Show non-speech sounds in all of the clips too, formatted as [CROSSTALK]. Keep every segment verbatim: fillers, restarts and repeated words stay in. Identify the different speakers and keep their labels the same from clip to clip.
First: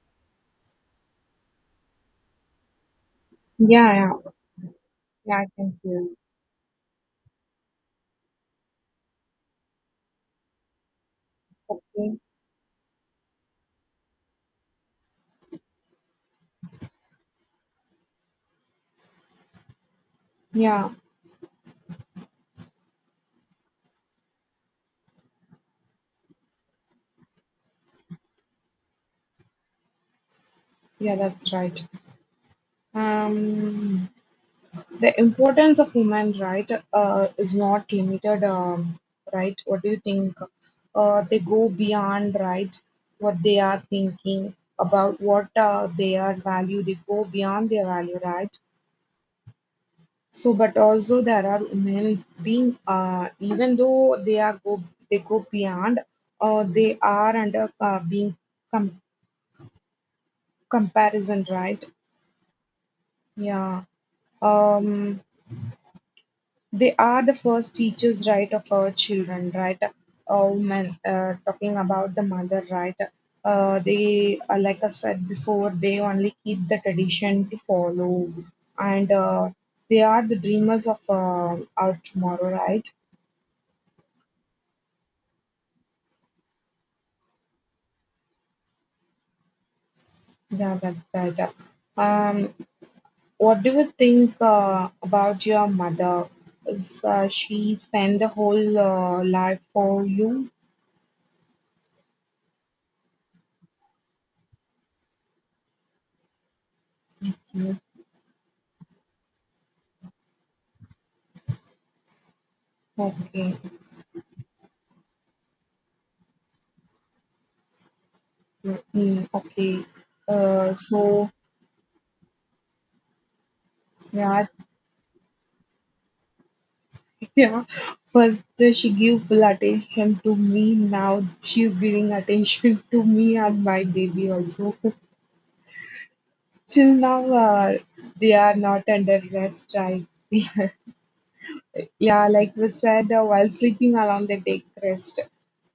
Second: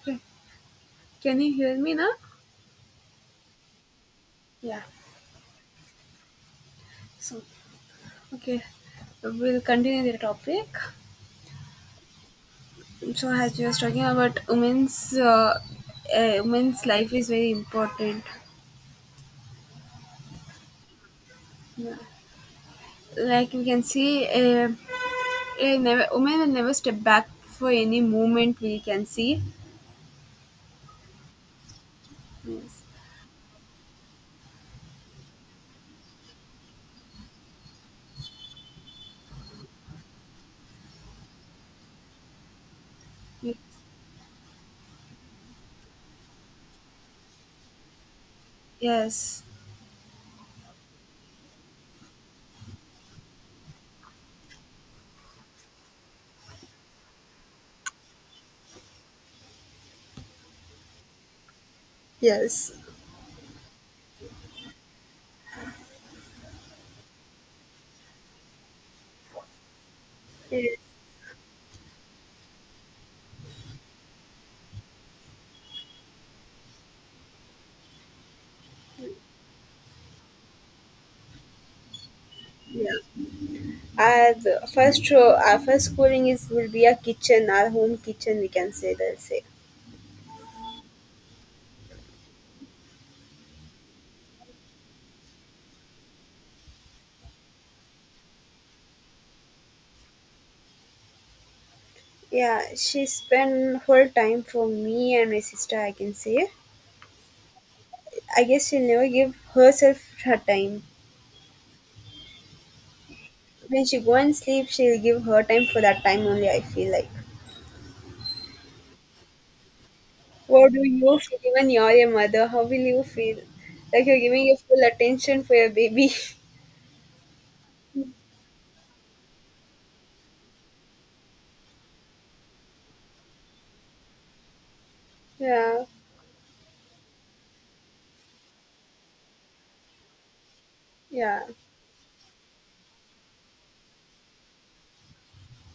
Speaker 1: Okay. Can you hear me now?
Speaker 2: Yeah, yeah,
Speaker 1: Yeah.
Speaker 2: yeah, I can hear.
Speaker 1: So, okay, we'll continue the topic.
Speaker 2: Okay.
Speaker 1: So, as you was talking about women's, uh, uh, women's life is very important.
Speaker 2: Yeah,
Speaker 1: Like we can see, uh, uh, never, women will never step back for any movement. We can see.
Speaker 2: yeah, that's right.
Speaker 1: Yes.
Speaker 2: Um, the importance of women, right, uh, is not limited, um, right? What do you think? Uh, they go beyond, right, what they are thinking about, what uh, they are value. They go beyond their value, right?
Speaker 1: Yes.
Speaker 2: So, but also there are women being, uh, even though they are go, they go beyond, uh, they are under uh, being comparison, right?
Speaker 1: Yes.
Speaker 2: Yeah. Um, they are the first teachers, right, of our children, right? Oh
Speaker 1: Yes.
Speaker 2: man, uh, talking about the mother, right? Uh, they, uh, like I said before, they only keep the tradition to follow, and uh, they are the dreamers of uh, our tomorrow,
Speaker 1: Yeah.
Speaker 2: right?
Speaker 1: Our first uh, our first schooling is will be a kitchen, our home kitchen. We can say they'll say.
Speaker 2: Yeah, that's right. Um, what do you think uh, about your mother? Is uh, she spent the whole uh, life for you?
Speaker 1: Yeah, she spent her time for me and my sister, I can say.
Speaker 2: Okay,
Speaker 1: I guess she'll never give herself her time.
Speaker 2: okay,
Speaker 1: When she go and sleep, she'll give her time for that time only, I feel like.
Speaker 2: okay, mm, okay.
Speaker 1: What
Speaker 2: Uh,
Speaker 1: do you
Speaker 2: so
Speaker 1: feel? Even you're a mother, how will you feel? Like you're giving
Speaker 2: yeah,
Speaker 1: your full attention for your baby.
Speaker 2: [LAUGHS] yeah. First uh, she give full attention to me. Now she's giving attention to me and my baby also.
Speaker 1: [LAUGHS] Yeah,
Speaker 2: [LAUGHS] Till now, uh, they are not under rest. I [LAUGHS]
Speaker 1: yeah,
Speaker 2: Yeah, like we said, uh, while sleeping alarm, they take rest.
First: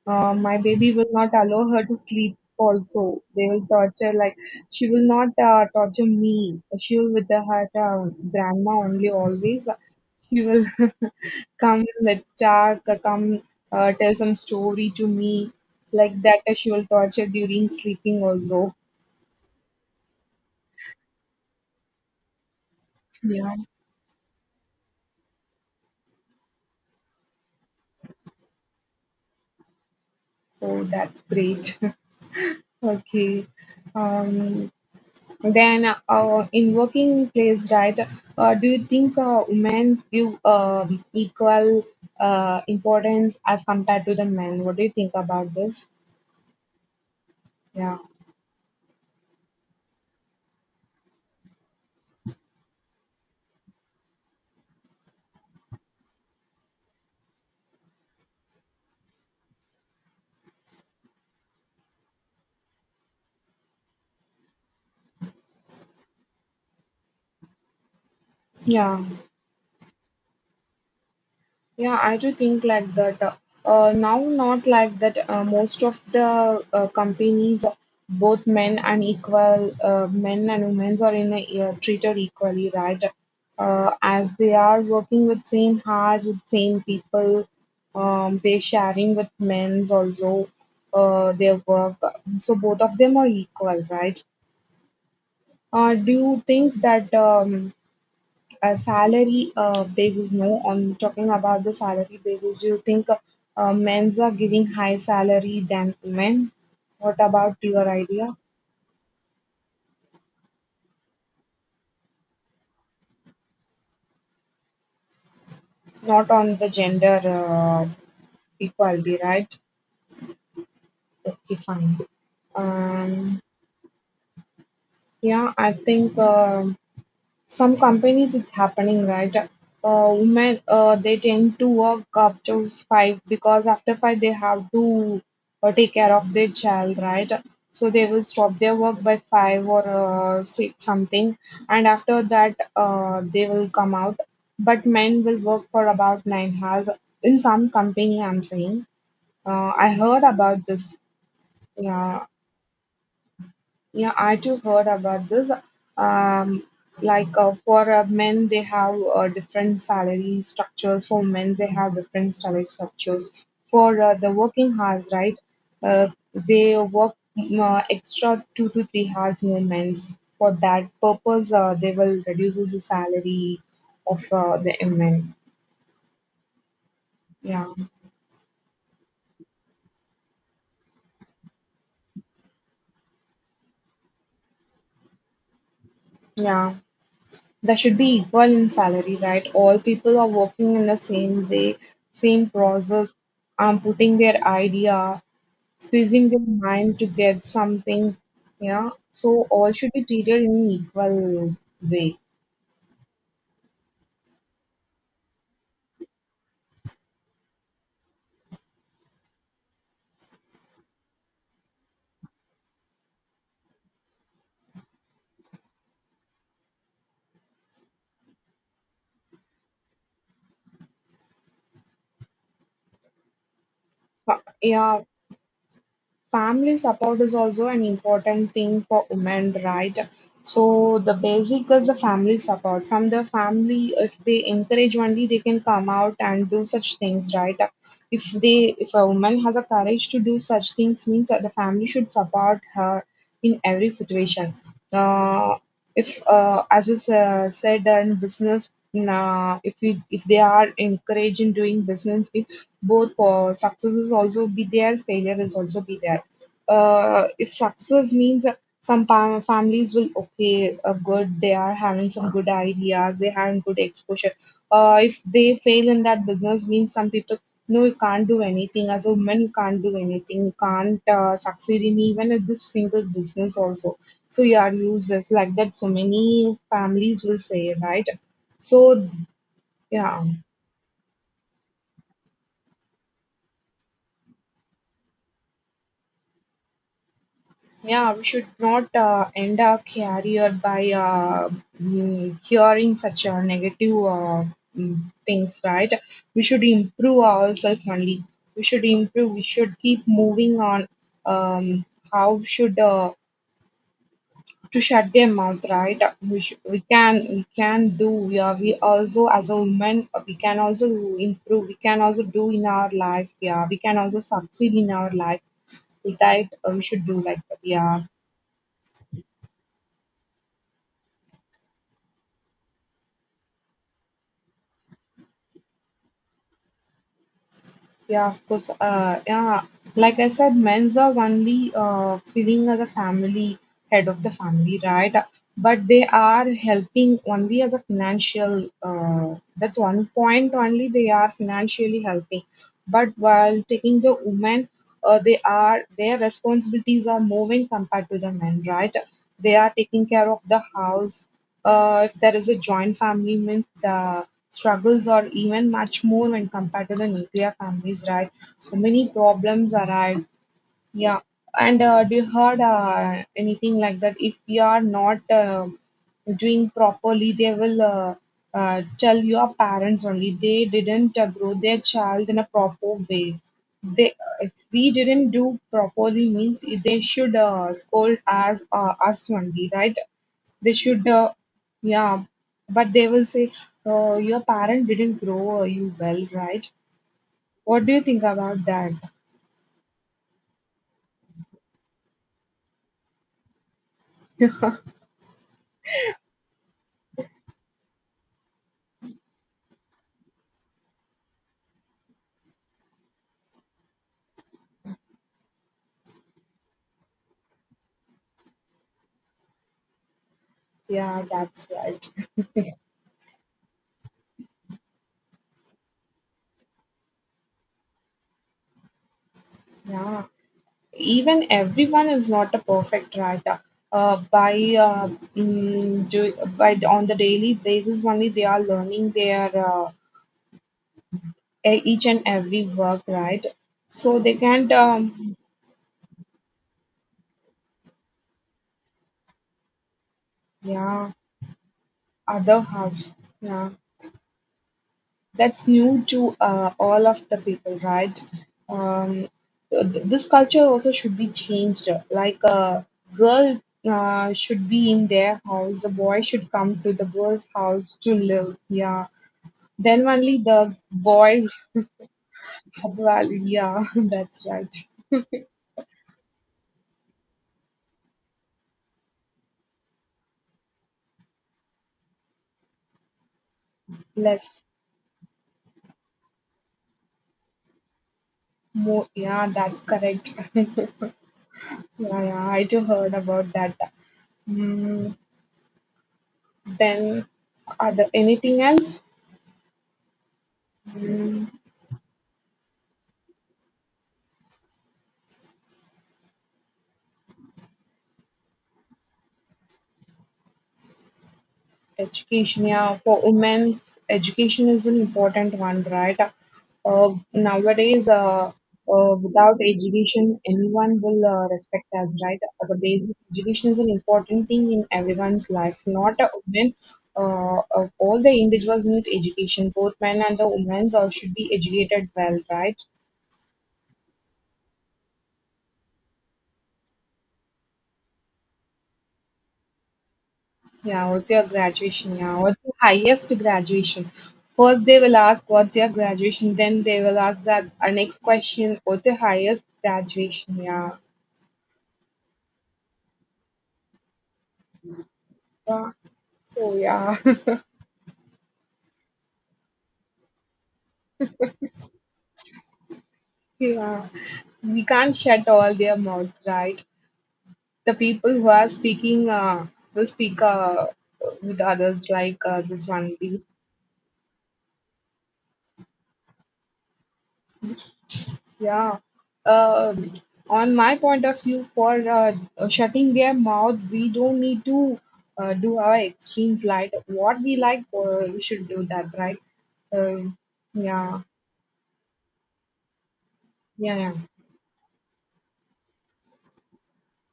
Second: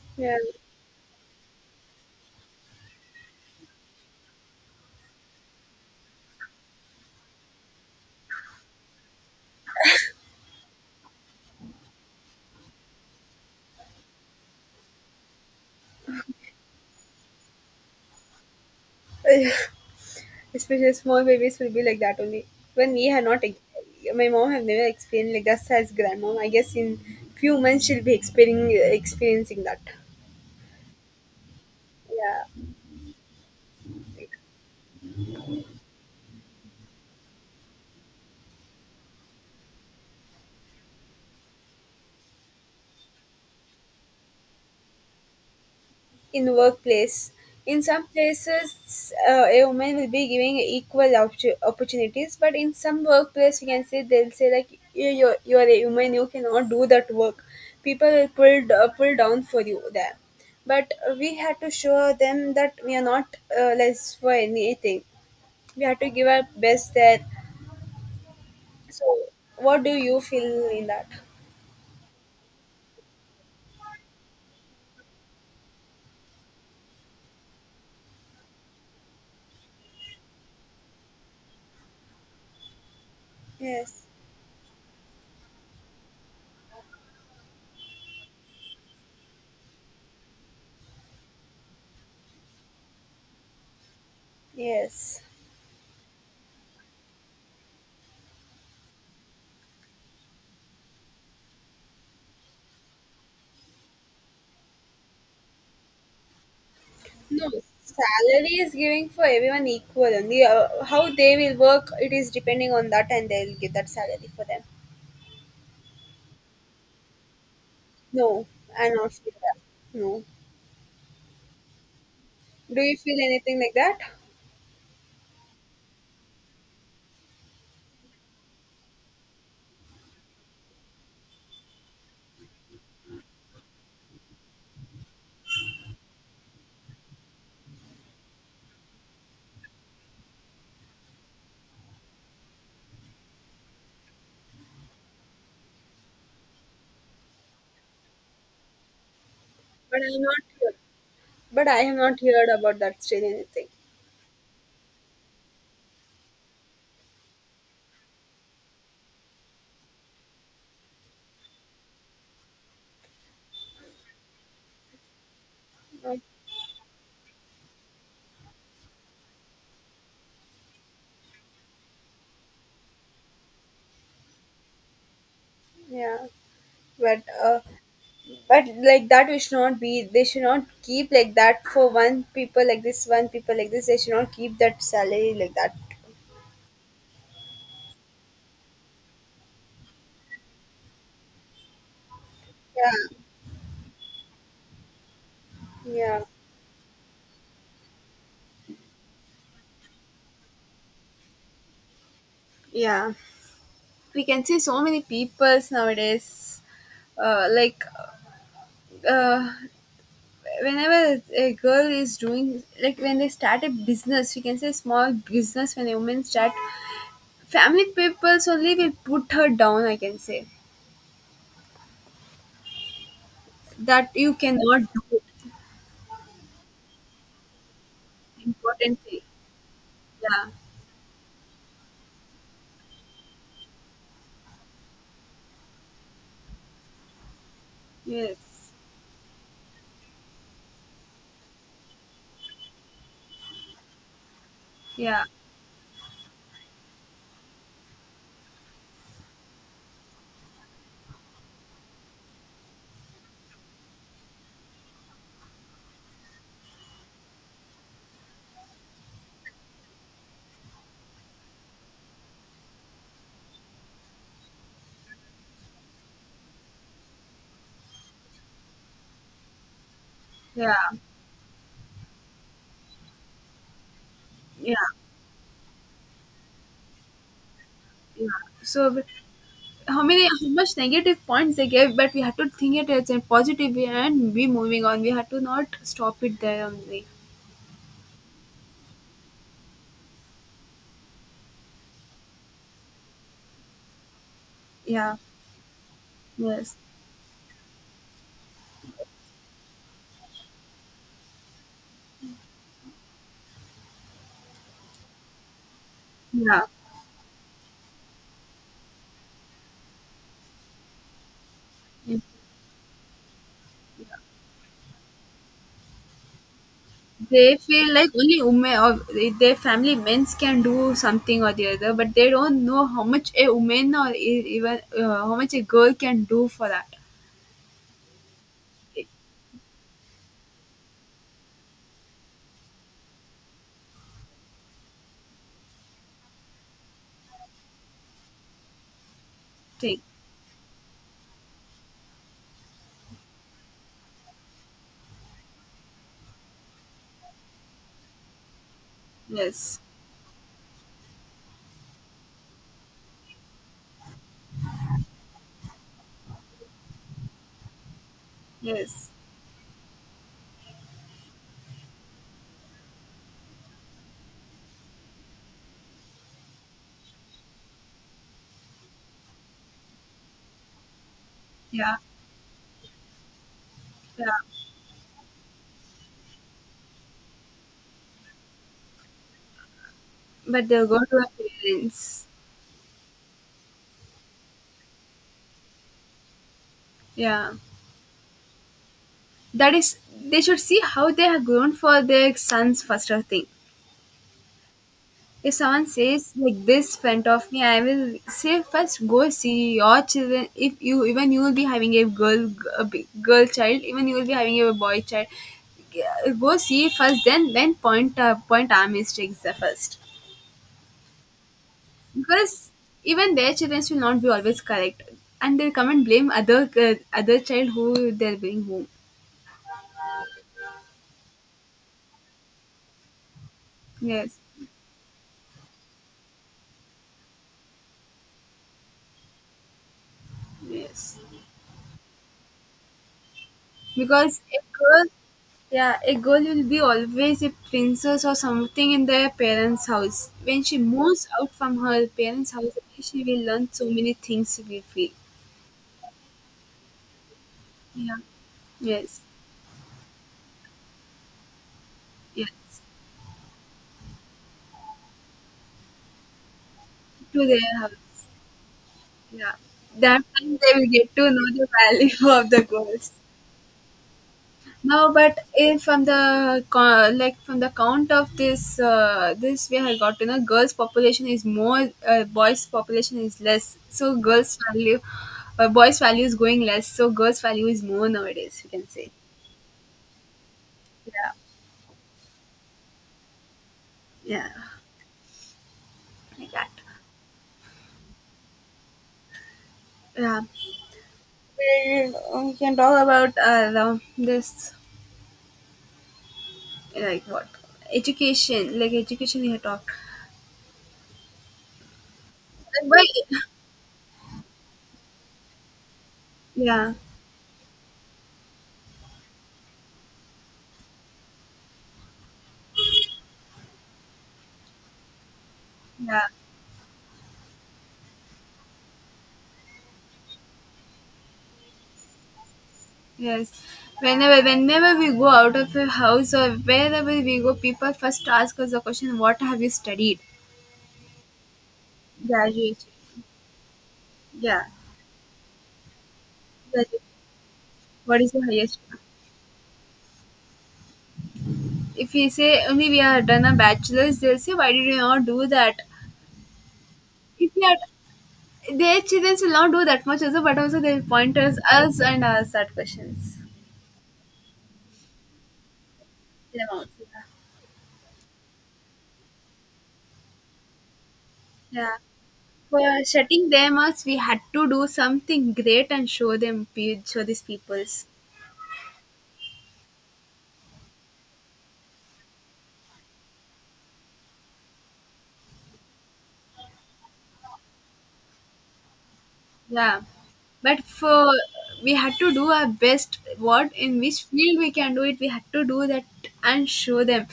Speaker 2: Uh,
Speaker 1: yeah.
Speaker 2: my baby will not allow her to sleep also. They will torture, like, she will not uh, torture me. She will with her uh, grandma only always. uh, She will [LAUGHS] come, let's talk, uh, come uh, tell some story to me. Like that, uh, she will torture during sleeping also.
Speaker 1: [LAUGHS] Especially small babies will be like that only. When we have not,
Speaker 2: Yeah.
Speaker 1: ex- my mom have never experienced like that as grandmom. I guess in few months she'll be experiencing experiencing that.
Speaker 2: Oh, that's great. [LAUGHS]
Speaker 1: Yeah,
Speaker 2: Okay. Um, Then, uh, in working place, right, uh, do you think uh, women give um, equal uh, importance as compared to the men? What do you think about this?
Speaker 1: in workplace, in
Speaker 2: Yeah,
Speaker 1: some places uh, a woman will be giving equal op- opportunities, but in some workplace you can say they'll say, like, you you're, you're a woman, you cannot do that work. People will pull d- uh, pull down for you there, but we had to show them that we are not uh, less for anything. We had to give our best there.
Speaker 2: yeah.
Speaker 1: So what do you feel in that?
Speaker 2: Yeah, I do think like that. Uh, now, not like that. Uh, most of the uh, companies, both men and equal, uh, men and women are in a, uh, treated equally, right? Uh,
Speaker 1: Yes.
Speaker 2: as they are working with same hours, with same people, um, they sharing with men's also uh, their work. So both of them are equal, right?
Speaker 1: Yes.
Speaker 2: Uh, do you think that um, uh, salary uh, basis, no, I'm talking about the salary basis. Do you think uh, uh, men's are giving high salary than women? What
Speaker 1: No,
Speaker 2: about your idea?
Speaker 1: salary is giving for everyone equal only. Uh, how they will work, it is depending on that, and they'll give that salary for them.
Speaker 2: Not on the gender uh,
Speaker 1: No, I'm not
Speaker 2: equality,
Speaker 1: feel
Speaker 2: right?
Speaker 1: that. No.
Speaker 2: Okay, fine.
Speaker 1: Do you feel
Speaker 2: Um,
Speaker 1: anything like that?
Speaker 2: yeah, I think. um Some companies it's happening right, uh, women, uh, they tend to work up to five because after five they have to uh, take care of their child, right? So they will stop their work by five or uh, six something, and after that uh, they will come out, but men will work for about nine hours in some company, I'm saying. uh, I
Speaker 1: But I'm
Speaker 2: heard
Speaker 1: not
Speaker 2: about
Speaker 1: here.
Speaker 2: this.
Speaker 1: But I have
Speaker 2: Yeah,
Speaker 1: not heard about that still anything.
Speaker 2: yeah, I too heard about this. Um, like uh, for uh, men, they have uh, different salary structures. For men, they have different salary structures. For uh, the working hours, right? Uh,
Speaker 1: No.
Speaker 2: they work mm, uh, extra two to three hours more men's. For that purpose, uh, they will reduce the salary of uh, the men.
Speaker 1: Yeah. But uh,
Speaker 2: Yeah,
Speaker 1: but like that we should not be. They should not keep like that for one people like this, one people like this. They should not keep that salary like that.
Speaker 2: yeah. There should be equal in salary, right? All people are working in the same way, same
Speaker 1: Yeah.
Speaker 2: process, um, putting their idea,
Speaker 1: Yeah.
Speaker 2: squeezing their mind to get something. Yeah, so all should be treated in equal way.
Speaker 1: Yeah. We can see so many peoples nowadays, uh, like uh, whenever a girl is doing, like when they start a business, we can say small business, when a woman start, family peoples only will put her down, I can say, that you
Speaker 2: Uh,
Speaker 1: cannot do
Speaker 2: Yeah,
Speaker 1: it.
Speaker 2: family support is also an important thing
Speaker 1: Important
Speaker 2: for
Speaker 1: thing.
Speaker 2: women, right?
Speaker 1: Yeah.
Speaker 2: So the basic is the family support. From the family, if they encourage only, they can come out and do such things, right? If
Speaker 1: Yes.
Speaker 2: they, if a woman has a courage to do such things, means that the family should support her in every situation.
Speaker 1: Yeah.
Speaker 2: Uh, if, uh, as you sa- said, uh, in business, uh, if we, if they are encouraging doing business, both uh, success is also be there, failure is also be there. Uh, if success means, uh, some pa- families will okay, uh, good, they are having some good ideas, they having good exposure. Uh, if they fail in that business, means some people no, you can't do anything. As a woman, you can't do anything. You
Speaker 1: Yeah.
Speaker 2: can't uh, succeed in even at this single business also. So you are
Speaker 1: Yeah.
Speaker 2: useless like that. So many families will say, right?
Speaker 1: Yeah, so
Speaker 2: So
Speaker 1: how
Speaker 2: yeah.
Speaker 1: many, how much negative points they gave, but we had to think it as a positive way and be moving on. We had to not stop it there only.
Speaker 2: Yeah, we should not uh, end our career by uh, mm, hearing such uh, negative uh, mm,
Speaker 1: Yeah.
Speaker 2: things, right? We should
Speaker 1: Yes.
Speaker 2: improve ourselves only. We should improve. We should keep moving on. Um, how should uh, to shut their mouth, right? We should,
Speaker 1: Yeah.
Speaker 2: we can we can do. We are we also as a woman, uh, we can also improve. We can
Speaker 1: Mm.
Speaker 2: also do in our life. Yeah, we can also succeed in our life. With that, uh, we should do like
Speaker 1: They
Speaker 2: that.
Speaker 1: feel
Speaker 2: Yeah.
Speaker 1: like only women, or their family men's can do something or the other, but they don't know how much a woman, or e- even uh, how much a girl can do for that
Speaker 2: Yeah, of course. Uh, yeah, like I said, men's are only uh, feeling as a family, head of the family, right? But they are helping only as a financial. Uh, that's
Speaker 1: thing.
Speaker 2: one point. Only they are financially helping. But while taking the women, uh, they are their responsibilities are moving compared to the men, right? They are
Speaker 1: Yes.
Speaker 2: taking care of the house. Uh, if there is a joint family, means the struggles are even much more when compared to the nuclear families, right? So many
Speaker 1: Yes.
Speaker 2: problems arise. Yeah, and uh, do you heard uh, anything like that? If you are not um doing properly, they will uh, uh, tell your parents only. They didn't uh, grow their
Speaker 1: Yeah.
Speaker 2: child in a proper way. They,
Speaker 1: Yeah.
Speaker 2: if we didn't do properly, means they should uh, scold as uh, us only, right?
Speaker 1: But
Speaker 2: They
Speaker 1: they'll go to
Speaker 2: should, uh,
Speaker 1: their
Speaker 2: yeah.
Speaker 1: parents.
Speaker 2: But they will say, uh, your parent didn't grow you well, right?
Speaker 1: Yeah.
Speaker 2: What do you think about that?
Speaker 1: That is, they should see how they have grown for their sons first or thing. If someone says like this front of me, I will say first go see your children. If you, even you will be having a girl, a big girl child, even you will be having a boy child. Yeah, go see first, then then point uh, point our mistakes the first,
Speaker 2: Yeah, that's right.
Speaker 1: because even their children will not be always correct, and they'll come and blame other uh, other child who they're bringing home.
Speaker 2: Yeah. even everyone is not a perfect writer. Uh,
Speaker 1: Yes,
Speaker 2: by uh, mm, do, by on the daily basis only they are learning their uh,
Speaker 1: yes.
Speaker 2: e- each and every work, right? So they
Speaker 1: Because a
Speaker 2: can't.
Speaker 1: girl,
Speaker 2: Um,
Speaker 1: yeah, a girl will be always a princess or something in their parents' house. When she
Speaker 2: yeah,
Speaker 1: moves out from her parents'
Speaker 2: other
Speaker 1: house,
Speaker 2: house,
Speaker 1: she will learn
Speaker 2: yeah,
Speaker 1: so many things. We feel,
Speaker 2: that's new to uh, all of the people,
Speaker 1: yeah,
Speaker 2: right?
Speaker 1: yes,
Speaker 2: Um, th- this culture also should be changed. Like
Speaker 1: yes,
Speaker 2: a girl uh, should be in their house, the boy should come to the
Speaker 1: to
Speaker 2: girl's
Speaker 1: their house,
Speaker 2: house to live. Yeah.
Speaker 1: yeah.
Speaker 2: Then
Speaker 1: That
Speaker 2: only
Speaker 1: time
Speaker 2: the
Speaker 1: they will get to know
Speaker 2: voiced
Speaker 1: the value [LAUGHS] of the girls.
Speaker 2: vowel. [LAUGHS] Yeah, [LAUGHS] that's right.
Speaker 1: No, but if from the co- like from the count of this uh, this, we have got to know girls population is more, uh, boys population is less, so girls
Speaker 2: Less
Speaker 1: value uh, boys value is going less, so girls value is more nowadays, you can
Speaker 2: more,
Speaker 1: say.
Speaker 2: yeah, that's correct. [LAUGHS] Yeah,
Speaker 1: Yeah.
Speaker 2: yeah, I too heard about that.
Speaker 1: Yeah.
Speaker 2: Mm.
Speaker 1: Like that.
Speaker 2: Then are there anything else?
Speaker 1: Yeah.
Speaker 2: Mm.
Speaker 1: And, uh, we can talk about uh, the- this, like what, education, like education we have talked.
Speaker 2: Education,
Speaker 1: Like,
Speaker 2: yeah, for
Speaker 1: why.
Speaker 2: women's education is an important one, right?
Speaker 1: Yeah.
Speaker 2: Uh, nowadays, uh, uh, without education, anyone will uh, respect us, right? As a basic education is an important thing in everyone's life, not
Speaker 1: Yeah.
Speaker 2: a women. Uh, uh, all the individuals need education. Both men and the women uh, should be educated well, right?
Speaker 1: Yes. Whenever, whenever we go out of a house or wherever we go, people first ask us the question, "What have you studied?"
Speaker 2: Yeah, what's your graduation? Yeah, what's your
Speaker 1: Graduation.
Speaker 2: highest graduation?
Speaker 1: Yeah.
Speaker 2: First, they will ask what's your graduation, then
Speaker 1: Graduation.
Speaker 2: they will ask that our next
Speaker 1: What is your highest?
Speaker 2: question, what's your highest graduation? Yeah.
Speaker 1: If we say only we have done a bachelor's, they'll say, "Why did you not do that?"
Speaker 2: Yeah. Oh, yeah.
Speaker 1: If
Speaker 2: [LAUGHS]
Speaker 1: we are, their children will not do that much also, but also they'll point us, us and ask that questions.
Speaker 2: Yeah. We can't shut all their mouths,
Speaker 1: Yeah.
Speaker 2: right? The people who are speaking uh, will speak uh, with
Speaker 1: Yeah.
Speaker 2: others like uh,
Speaker 1: For
Speaker 2: this one.
Speaker 1: shutting them us, we had to do something great and show them, pe- show these peoples.
Speaker 2: Yeah. Um on my point of view, for uh, shutting their mouth, we don't need to uh, do our extremes like what we like, uh, we should do that, right?
Speaker 1: Yeah,
Speaker 2: Um
Speaker 1: but
Speaker 2: yeah.
Speaker 1: for we had to do our best. What
Speaker 2: Yeah.
Speaker 1: in
Speaker 2: Yeah.
Speaker 1: which field we can do it, we had to do that and show them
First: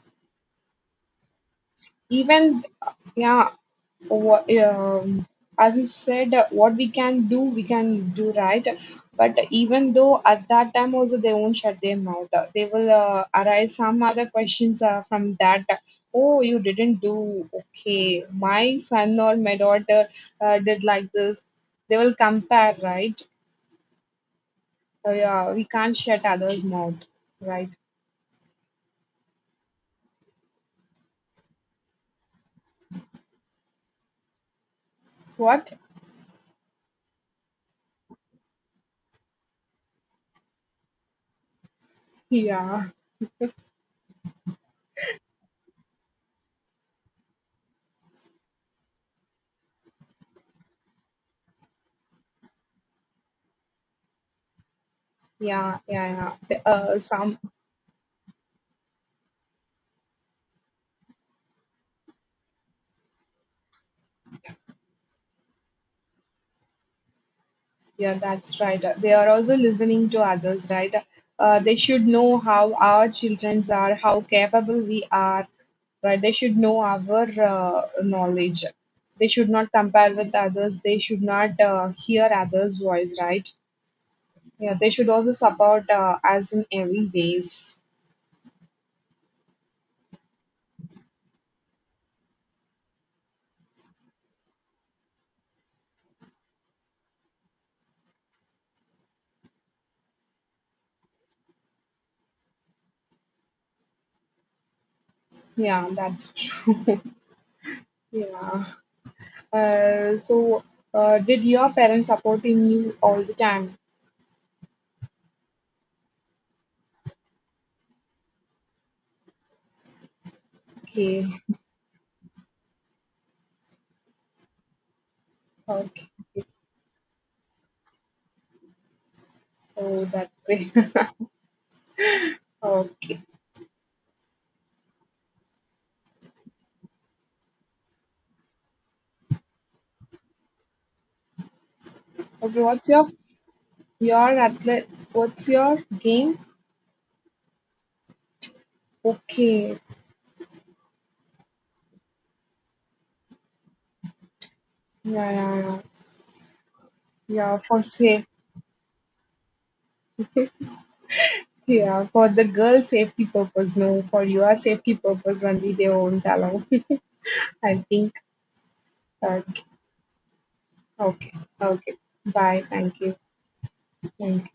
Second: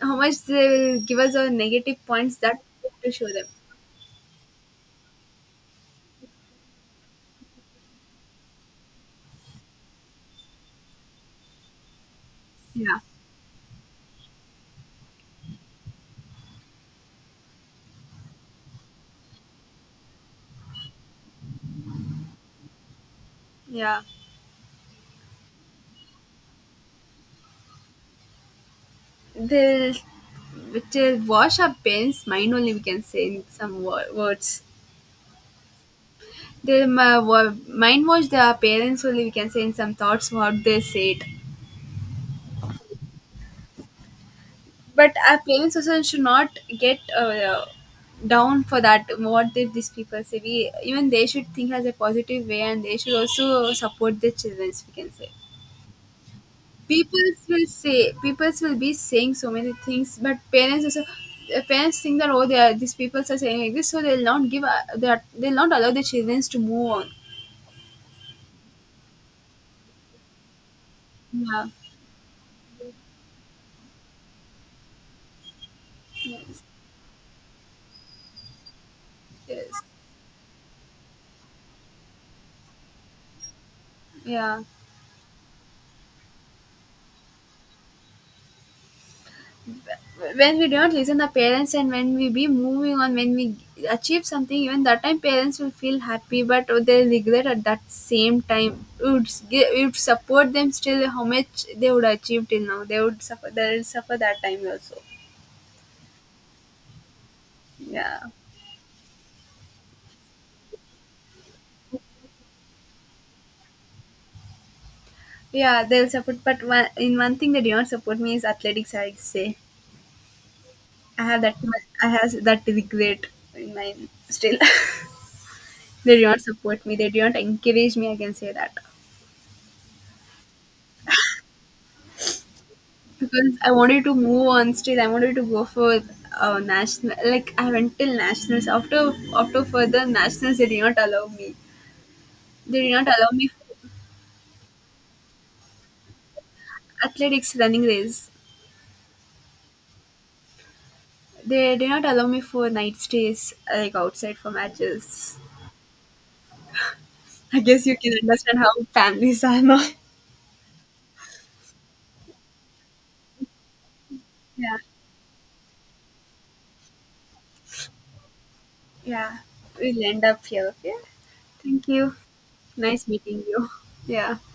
Speaker 1: how much they will give us our negative points.
Speaker 2: Even,
Speaker 1: That we have to show them.
Speaker 2: yeah, what, um, as you said, uh, what we can do we can do, right? But even though at that time also they won't shut their mouth. Uh, they will
Speaker 1: Yeah,
Speaker 2: uh, arise some other questions uh, from that. Oh, you didn't do okay, my son or my daughter uh, did like this. They will compare, right?
Speaker 1: yeah.
Speaker 2: Uh, yeah, we can't shut others mouth, right?
Speaker 1: They'll they'll wash our parents' mind only. We can say in some wo- words.
Speaker 2: What?
Speaker 1: They'll uh, wa- mind wash their parents only. We can say in some thoughts what they said.
Speaker 2: Yeah,
Speaker 1: But our parents also should not get uh, down for that, what did these people say. We even, they should think as a positive way, and they should also support their children, we can say.
Speaker 2: yeah, yeah, yeah. The- uh,
Speaker 1: People
Speaker 2: some.
Speaker 1: will say, people will be saying so many things, but parents also uh, parents think that, oh they are, these people are saying like this, so they'll not give uh, that, they'll not allow their children to move on.
Speaker 2: Yeah, that's right. Uh, They are also listening to others, right? Uh,
Speaker 1: Yeah.
Speaker 2: they should know how our children are, how capable we are, right? They should
Speaker 1: Yes.
Speaker 2: know our uh, knowledge. They should
Speaker 1: Yes.
Speaker 2: not compare with others. They should not uh, hear others' voice, right?
Speaker 1: Yeah.
Speaker 2: Yeah, they should also support uh, us in every ways.
Speaker 1: When we don't listen the parents and when we be moving on, when we achieve something, even that time parents will feel happy, but they regret at that same time. We would, s- gi- we would support them still, how much they would achieve till now, they would suffer, they'll suffer that time also.
Speaker 2: Yeah, that's true. [LAUGHS]
Speaker 1: Yeah.
Speaker 2: Yeah. Uh, so, uh, did your parents supporting you all the time?
Speaker 1: Yeah. They'll support, but one, in one thing they do not support me is athletics, I say. I
Speaker 2: Okay.
Speaker 1: have that much- I have that regret in mind still. [LAUGHS]
Speaker 2: Okay.
Speaker 1: They do not support me, they do not encourage me, I can say that,
Speaker 2: Oh, that's great. [LAUGHS] Okay.
Speaker 1: because I wanted to move on still. I wanted to go for uh, national. Like I went till nationals. After after further nationals, they did not allow me.
Speaker 2: Okay,
Speaker 1: They
Speaker 2: what's
Speaker 1: did
Speaker 2: your
Speaker 1: not allow me for
Speaker 2: your athlete? What's your game?
Speaker 1: athletics running race.
Speaker 2: Okay,
Speaker 1: They did not allow me for night stays like outside for
Speaker 2: yeah,
Speaker 1: matches.
Speaker 2: yeah, yeah, yeah.
Speaker 1: I
Speaker 2: For
Speaker 1: guess you can
Speaker 2: safe,
Speaker 1: understand how families are now. [LAUGHS]
Speaker 2: yeah, for the girl safety purpose. No, for your
Speaker 1: Yeah,
Speaker 2: safety purpose only. They won't allow. [LAUGHS] I think.
Speaker 1: yeah.
Speaker 2: Okay,
Speaker 1: We'll end up here. Yeah.
Speaker 2: okay,
Speaker 1: Thank
Speaker 2: okay.
Speaker 1: you.
Speaker 2: Bye. Thank
Speaker 1: Nice
Speaker 2: you.
Speaker 1: meeting you. Yeah.
Speaker 2: Thank you.